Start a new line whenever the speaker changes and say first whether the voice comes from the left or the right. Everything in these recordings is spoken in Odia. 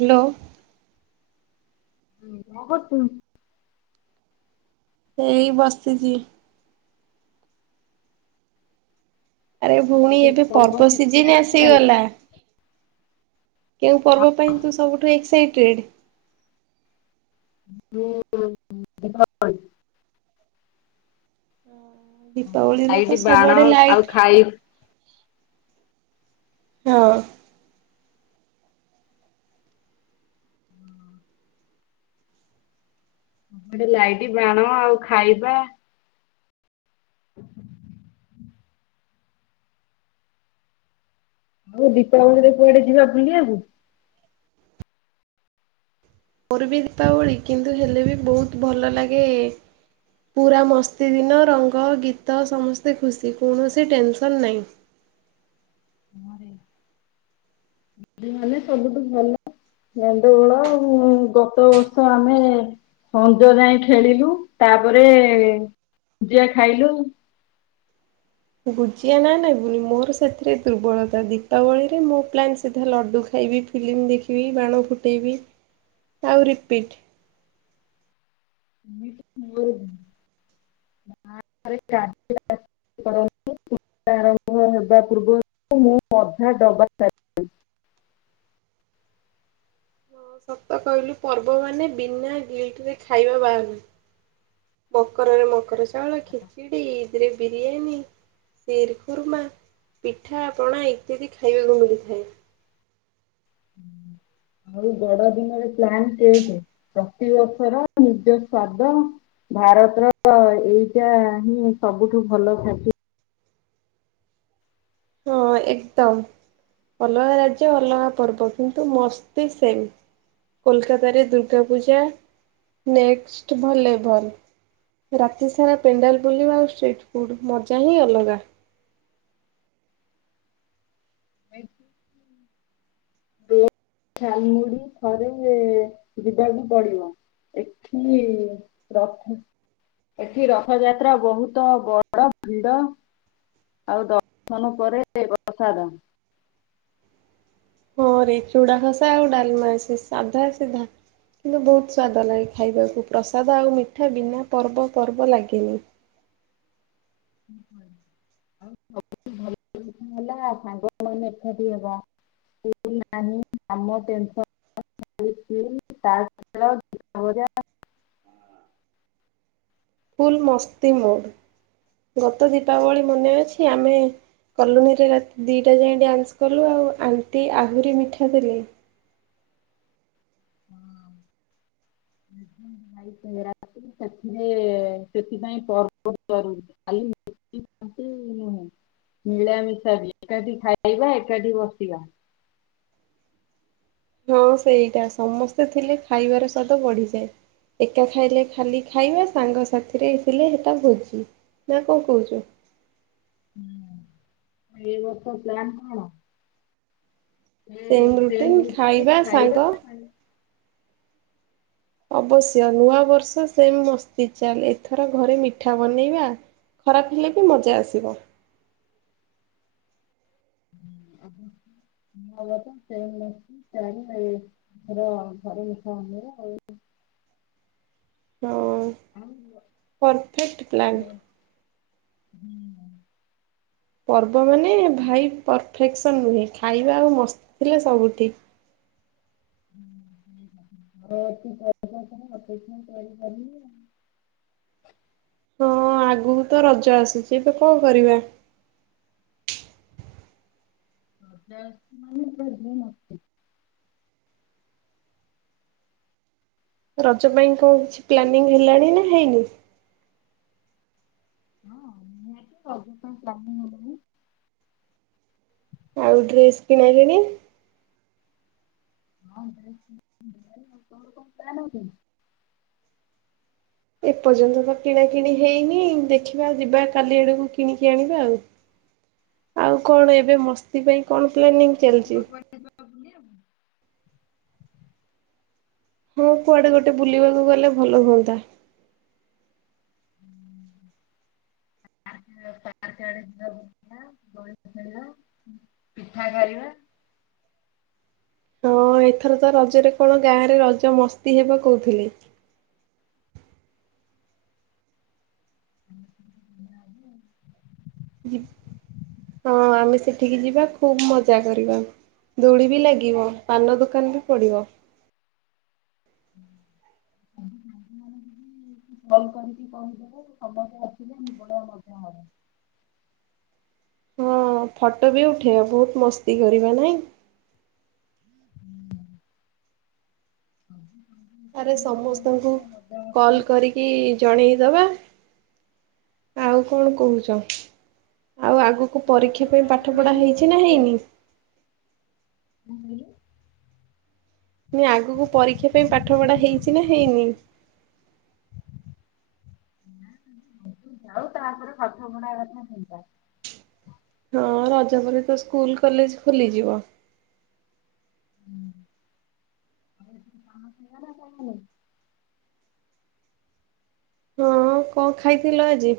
right: ହ୍ୟାଲୋ।
left: ହୁଁ କଣ କରୁଚୁ?
right: ଏଇ ବସିଚି। ଆରେ ଭଉଣୀ ଏବେ ପର୍ବ ସିଜିନ୍ ଆସିଗଲା। କେଉଁ ପର୍ବ ପାଇଁ ତୁ ସବୁଠୁ ଏକ୍ସାଇଟେଡ?
left: ମୁଁ ଦୀପା ବଳୀ
right: ଦୀପାବଳିରେ ତ
left: ଲାଇଟ ବାଣ
right: ସବୁଆଡେ ଲାଇଟ୍
left: ଆଉ ଖାଇ
right: ହଁ।
left: ସବୁଆଡେ ଲାଇଟ ବାଣ ଆଉ ଖାଇବା [inaudible] ଆଉ ଦୀପାବଳିରେ କୁଆଡେ ଯିବା ବୁଲିବାକୁ?
right: ମୋର ବି ଦୀପାବଳି କିନ୍ତୁ ହେଲେ ବି ବହୁତ ଭଲ ଲାଗେ ପୁରା ମସ୍ତି ଦିନ ରଙ୍ଗ ଗୀତ ସମସ୍ତେ ଖୁସି କୌଣସି ଟେନସନ୍ ନାହିଁ।
left: ସବୁଠୁ ଭଲ ଗଣ୍ଡଗୋଳ ଗତ ବର୍ଷ ଆମେ ସଞ୍ଜ ଯାଏ ଖେଳିଲୁ ତାପରେ ଗୁଜିଆ ଖାଇଲୁ
right: ଗୁଜିଆ ନା ନବୁନି ମୋର ସେଥିରେ ଦୁର୍ବଳତା ଦୀପାବଳିରେ ମୋ ପ୍ଲାନ୍ ସିଧା ଲଡ଼ୁ ଖାଇବି ଫିଲ୍ମ ଦେଖିବି ବାଣ ଫୁଟେଇବି ଆଉ ରିପିଟ
left: ମୋର [unintelligible] ଆରମ୍ଭ ହେବା ପୂର୍ବରୁ ମୁଁ ଅଧା ଡବା ସାରିଦେବି।
right: ହଁ ସତ କହିଲୁ ପର୍ବ ମାନେ ବିନା ଗେଟରେ ଖାଇବା ବାହାରୁନି ମକରରେ ମକର ଚାଉଳ ଖିଚିଡି ଇଦରେ ବିରିୟାନୀ ସିର ଖୁର୍ମା ପିଠା ପଣା ଇତ୍ୟାଦି ଖାଇବାକୁ ମିଳିଥାଏ।
left: ଆଉ ବଡ ଦିନରେ ପ୍ଲାନ କେକ୍ ପ୍ରତିିବର୍ଷର ନିଜ ସ୍ଵାଦ ଭାରତର ଏଇଟା ହିଁ ସବୁଠୁ ଭଲ ଖାଦ୍ୟ।
right: ହଁ ଏକଦମ ଅଲଗା ରାଜ୍ୟ ଅଲଗା ପର୍ବ କିନ୍ତୁ ମସ୍ତି ସେମ୍ କୋଲକାତାରେ ଦୁର୍ଗା ପୂଜା ନେକ୍ସଟ ଭଲେ ଭଲ ରାତି ସାରା ପେଣ୍ଡାଲ ବୁଲିବା ଆଉ ଷ୍ଟ୍ରିଟ୍ ଫୁଡ଼୍ ମଜା ହିଁ ଅଲଗା।
left: ଝାଲମୁଡି ଥରେ ଯିବାକୁ ପଡିବ ଏଠି ରଥ ଏଠି ରଥଯାତ୍ରା ବହୁତ ବଡ ଭିଡ ଆଉ ଦର୍ଶନ ପରେ ପ୍ରସାଦ
right: ହଁ ରେ ଚୁଡ଼ା ଘସା ଆଉ ଡାଲମା ସେ ସାଧା ସିଧା କିନ୍ତୁ ବହୁତ ସ୍ଵାଦ ଲାଗେ ଖାଇବାକୁ ପ୍ରସାଦ ଆଉ ମିଠା ବିନା ପର୍ବ ପର୍ବ ଲାଗେନି।
left: ଆଉ ସବୁଠୁ ଭଲ କଥା ହେଲା ସାଙ୍ଗମାନେ ଏକାଠି ହେବା ନାହିଁ [unintelligible]
right: ଫୁଲ୍ ମସ୍ତି ମୋଡ଼୍ ଗତ ଦୀପାବଳି ମନେ ଅଛି ଆମେ କଲୋନୀରେ ରାତି ଦୁଇଟା ଯାଏ ଡ୍ୟାନ୍ସ କଲୁ ଆଉ ଆଣ୍ଟି ଆହୁରି ମିଠା ଦେଲେ।
left: [unintelligible] ରା ସେଥିରେ ସେଥିପାଇଁ ପର୍ବ ନୁହେଁ ମିଳାମିଶା ବି ଏକାଠି ଖାଇବା ଏକାଠି ବସିବା।
right: ହଁ ସେଇଟା ସମସ୍ତେ ଥିଲେ ଖାଇବାର ସ୍ୱାଦ ବଢିଯାଏ ଏକା ଖାଇଲେ ଖାଲି ଖାଇବା ସାଙ୍ଗ ସାଥିରେ ଥିଲେ ସେଟା ଭୋଜି ନା କଣ କହୁଛୁ।
left: ହୁଁ ଏଇ ବର୍ଷ ପ୍ଲାନ୍ କଣ? ସେ
right: ସେମ୍
left: ଟ୍ରେନ୍
right: ରୁଟିନ
left: ରେ
right: ଖାଇବା ସାଙ୍ଗ। ଅବଶ୍ୟ ନୂଆ ବର୍ଷ ସେମ୍ ମସ୍ତି ଚାଲେ ଏଥର ଘରେ ମିଠା ବନେଇବା ଖରାପ ହେଲେ ବି ମଜା ଆସିବ।
left: [unintelligible] ଏଥର ଘରେ ମିଠା ବନେଇବା।
right: ହଁ
left: ଆଉ
right: ପରଫେକ୍ଟ ପ୍ଲାନ୍।
left: ହୁଁ।
right: ପର୍ବ ପର୍ବ ମାନେ ଭାଇ ଫେକ୍ସନ୍ ନୁହେଁ ଖାଇବା ଆଉ ମସ୍ତି ଥିଲେ ସବୁ ଠିକ୍।
left: [unintelligible]
right: ହଁ ଆଗକୁ ତ ରଜ ଆସୁଛି ଏବେ କଣ କରିବା?
left: [unintelligible]
right: ରଜ ପାଇଁ କଣ କିଛି ପ୍ଲାନିଂ ହେଲାଣି ନା ହେଇନି?
left: ହଁ ମୁ ଅପ ପ୍ଲାାନିଂ ହେଲେ
right: ଆଉ ଡ୍ରେସ୍ କିଣାକିଣି?
left: [unintelligible]
right: ଏପର୍ଯ୍ୟନ୍ତ ତ କିଣା କିିଣି ହେଇନି ଦେଖିବା ଯିବା କାଲି ଆଡକୁ କିଣିକି ଆଣିବା ଆଉ ଆଉ କଣ ଏବେ ମସ୍ତି ପାଇଁ କଣ ପ୍ଲାନିଂ ଚାଲିଛି?
left: କୁଆଡେ କୁଆଡେ ବୁଲିବାକୁ?
right: ହଁ କୁଆଡେ ଗୋଟେ ବୁଲିବାକୁ ଗଲେ ଭଲ ହୁଅନ୍ତା।
left: ଡ ପିଠା କରିବା
right: ହଁ ଏଥର ତ ରଜରେ କଣ ଗାଁ ରେ ରଜ ମସ୍ତି ହେବ କହୁଥିଲେି
left: ଆ
right: ହଁ ଆମେ ସେଠିକି ଯିବା ଖୁବ ମଜା କରିବା ଦୂଳି ବି ଲାଗିବ ପାନ ଦୋକାନ ବି ପଡିବ।
left: ଙ୍କୁଲ କରିକି କହିଦେବ ସମସ୍ତେ ଆସିଲେ ଇମ୍ପୋଟାଣ୍ଟ କଥା ହବ
right: ହଁ ଫଟୋ ବି ଉଠେଇବା ବହୁତ ମସ୍ତି କରିବା ନାଇଁ।
left: ହୁଁ ହ
right: ଆରେ ସମସ୍ତଙ୍କୁ
left: ମସ୍ତି
right: କଲ
left: ହବ
right: କରିକି ଜଣେଇଦବା ଆଉ କଣ କହୁଛ? ଆଉ ଆଗକୁ
left: ଆଉ ଏଥର
right: ପରୀକ୍ଷା ପାଇଁ
left: ପାନ
right: ପାଠ
left: ଖାଇବା
right: ପଢା ହେଇଛି
left: ତମେ
right: ନା
left: ଖାଇବନି?
right: ହେଇନି?
left: କଣ କହିଲୁ?
right: ମୁ ଆଗକୁ ପରୀକ୍ଷା ପାଇଁ ପାଠ ପଢା ହେଇଛି ନା ହେଇନି?
left: ଯାଉ ତାପରେ ପାଠ ପଢା କଥା ଚିନ୍ତା
right: ହଁ ରଜ ପରେ ତ ସ୍କୁଲ କଲେଜ ଖୋଲିଯିବ
left: ହଁ
right: ହଁ କଣ ଖାଇଥିଲ ଆଜି?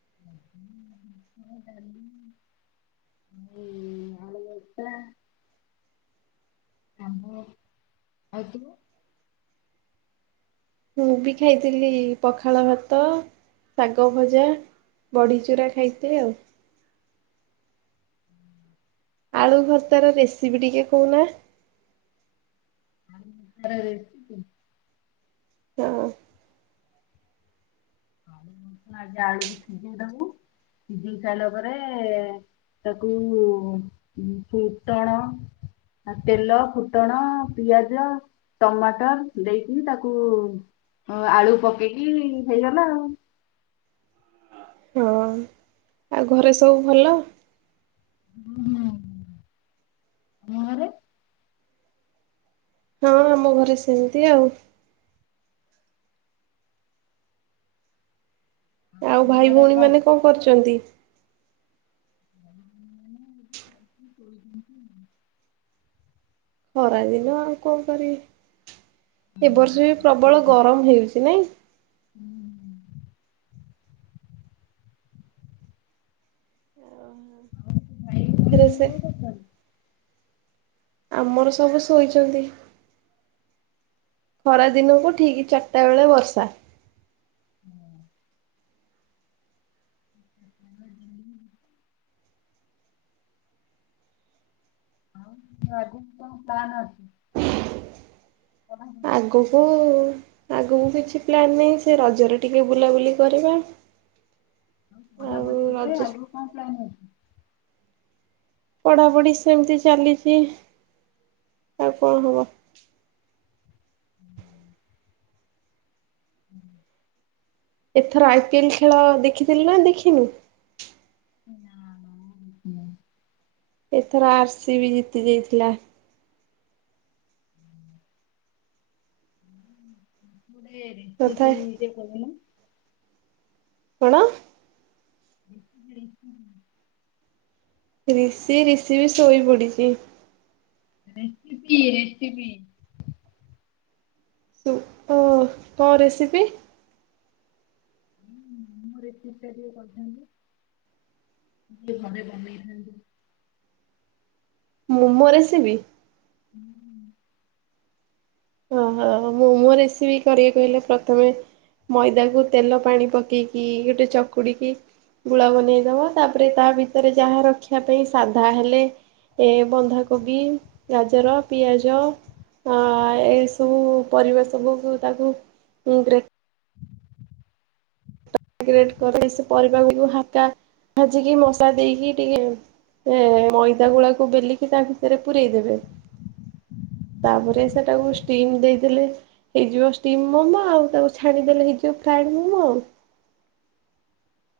left: ହଁ ଆ ଏତ ଆମ୍ବ ଖାଇଥିଲି ଆଉ ତୁ?
right: ମୁଁ ବି ଖାଇଥିଲି ପଖାଳ ଭାତ ଶାଗ ଭଜା ବଡ଼ିଚୂୁରା ଖାଇଥିଲ ଆଉ। ଆଳୁ ଭତ ର ରେସିପି ଟିକେ ଶକହୁନା।
left: [unintelligible]
right: ହଁ
left: ଆ ଆଜ ଆଳୁକୁ ସିଝେଇ ଦବୁ ସିଝେଇ ସାରିଲା ପରେ ତାକୁ ଫୁଟଣ ତେଲ ଫୁଟଣ ପିଆଜ ଟମାଟର ଦେଇକି ତାକୁ ଆଳୁ ପକେଇକି ହେଇଗଲା ଆଉ
right: ହଁ ଆଉ ଘରେ ସବୁ ଭଲ
left: ଆମ ଘରେ
right: ହଁ ଆମ ଘରେ ସେମିତି ଆଉ। ଆଉ
left: ଆମ
right: ଭାଇ
left: ଆଡେ
right: ଭଉଣୀ ମାନେ କଣ କରୁ ଚନ୍ତି
left: [unintelligible]
right: ଖରାଦିନ ଆଉ କଣ କରିବି। ଏବ ବର୍ଷ ବି ପ୍ରବଳ ଗରମ ହେଉଛି ନାଇଁ ଓ ଫେରେ ସେ ଆମର ସବୁ ଶୋଇଛନ୍ତି ଖରା ଦିନକୁ ଠିକ ଚାରିଟା ବେଳେ ବର୍ଷା
left: ହଁ ଅଧିକ ସ୍ଥାନ ଅଛି,
right: ଆଗକୁ ଆଗକୁ କିଛି ପ୍ଲାନ୍ ନାହିଁ ସେ ରଜରେ ଟିକେ ବୁଲାବୁଲି କରିବା
left: ପଢା
right: ଆଉ
left: ପଢି ଉରେରେ
right: ରଜ
left: ଆଗରୁ କଣ ପ୍ଲାନ୍ ଅଛି।
right: ପଢାପଢି ସେମ୍ ତି ଚାଲିଚି ଅଳ୍ପ ଅଳ୍ପ ହବ।
left: ହୁଁ [inaudible]
right: ଏଥର ଆଇ ପି ଏଲ ଖେଳ ଦେଖିଥିଲି ନା ଦେଖିନୁ।
left: ନା
right: ଏଥର ଆରସିି ବି ଜିତି ଯାଇଥିଲା
left: ଗୋଟେ
right: ତଥା
left: ଯେ କ ନା [inaudible]
right: ତୁଣ
left: [inaudible]
right: ରିଷି ରିଷି ବି ସୋଇ ପଡିଛି
left: ରେସିପି ରେସିପି।
right: ସିଏ କଣ ତା ରେସିପି।
left: ହଁ ମୋର ଏତେ ଇଚ୍ଛା ଟିକେ କହିଥାନ୍ତି ଯ ଘରେ ବନେଇଥାନ୍ତି [inaudible]
right: ମୁମୋ ରେସିବି
left: ହୁଁ [unintelligible]
right: ଓହ ହ ମୁଁମୋ ରେସିବି କରିବାକୁ ହେଲେ ପ୍ରଥମେ ମଇଦାକୁ ତେଲ ପାଣି ପକେଇକି ଗୋଟେ ଚକୁଡ଼ିକି ଗୁଳା ବନେଇଦବ ତାପରେ ତା ଭିତରେ ଯାହା ରଖିଆ ପାଇଁ ସାଧା ହେଲେ ଏ ବନ୍ଧାକୋବି ଗାଜର ପିଆଜ ଆ ଏସବୁ ପରିବା ସବୁକୁ ତାକୁ ବ୍ରେକ୍ ଗ୍ରେଟ୍ ପରିସେ ପରିବା ଗୁଗୁ ହକା ଭାଜିକି ମସା ଦେଇକି ଟିକେ ଏ ମଇଦା ଗୁଳାକୁ ବେଲିକି ତା ଭିତରେ ପୁରେଇ ଦେବେ। ତାପରେ ସେଟାକୁ ଷ୍ଟିମ୍ ଦେଇଦଲେ ହେଇଯିବ ଷ୍ଟିମ୍ ମୋମୋ ଆଉ ତାକୁ ଛାଣିଦଲେ ହେଇଯ ଫ୍ରଏଡ ମୋମୋ ଆଉ।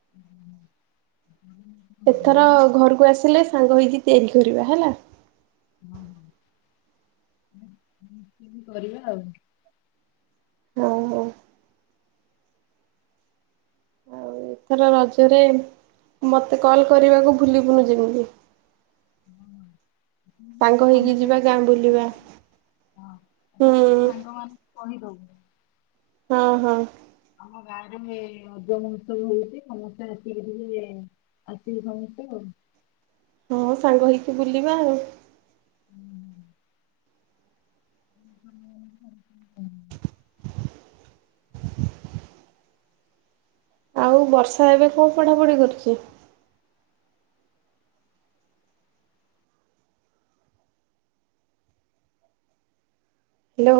left: ହୁଁ [inaudible]
right: ଏଥର ଘରକୁ ଆସିଲେ ସାଙ୍ଗ ହେଇକି ତିଆରି କରିବା ହେଲା।
left: ହ ହ କେତି କରିବା ଆଉ [unintelligible]
right: ହୋଉ ହୋଉ। ଆଉ ଏଥର ରଜରେ ମତେ କଲ କରିବାକୁ ଭୁଲିବୁନି ଯେମିତି। ସାଙ୍ଗ ହେଇକି
left: ମନେ
right: ଯିବା
left: କରିକି
right: ଗାଁ
left: ସବୁ
right: ବୁଲିବା।
left: ସାଙ୍ଗ ମାନ ହଁ
right: ହୁଁ
left: ସବୁ ସାଙ୍ଗ ମାନଙ୍କୁ କହି ଦୋବୁ।
right: ହଁ ହଁ
left: ଆମ୍ ଗାଁ ରେ ସେ ରଜମହତ୍ସବ ହଉଛି ସମସ୍ତେ ଆସିବେ ଆସିକି ଆସିବେ ସମସ୍ତେ ଆଉ।
right: ହଁ ସାଙ୍ଗ ହେଇକି ବୁଲିବା ଆଉ।
left: ହ [inaudible]
right: ଆଉ ବର୍ଷା ଏବେ କଣ ପଢ଼ାପଢ଼ି କରୁଛି। ହାଲୋ।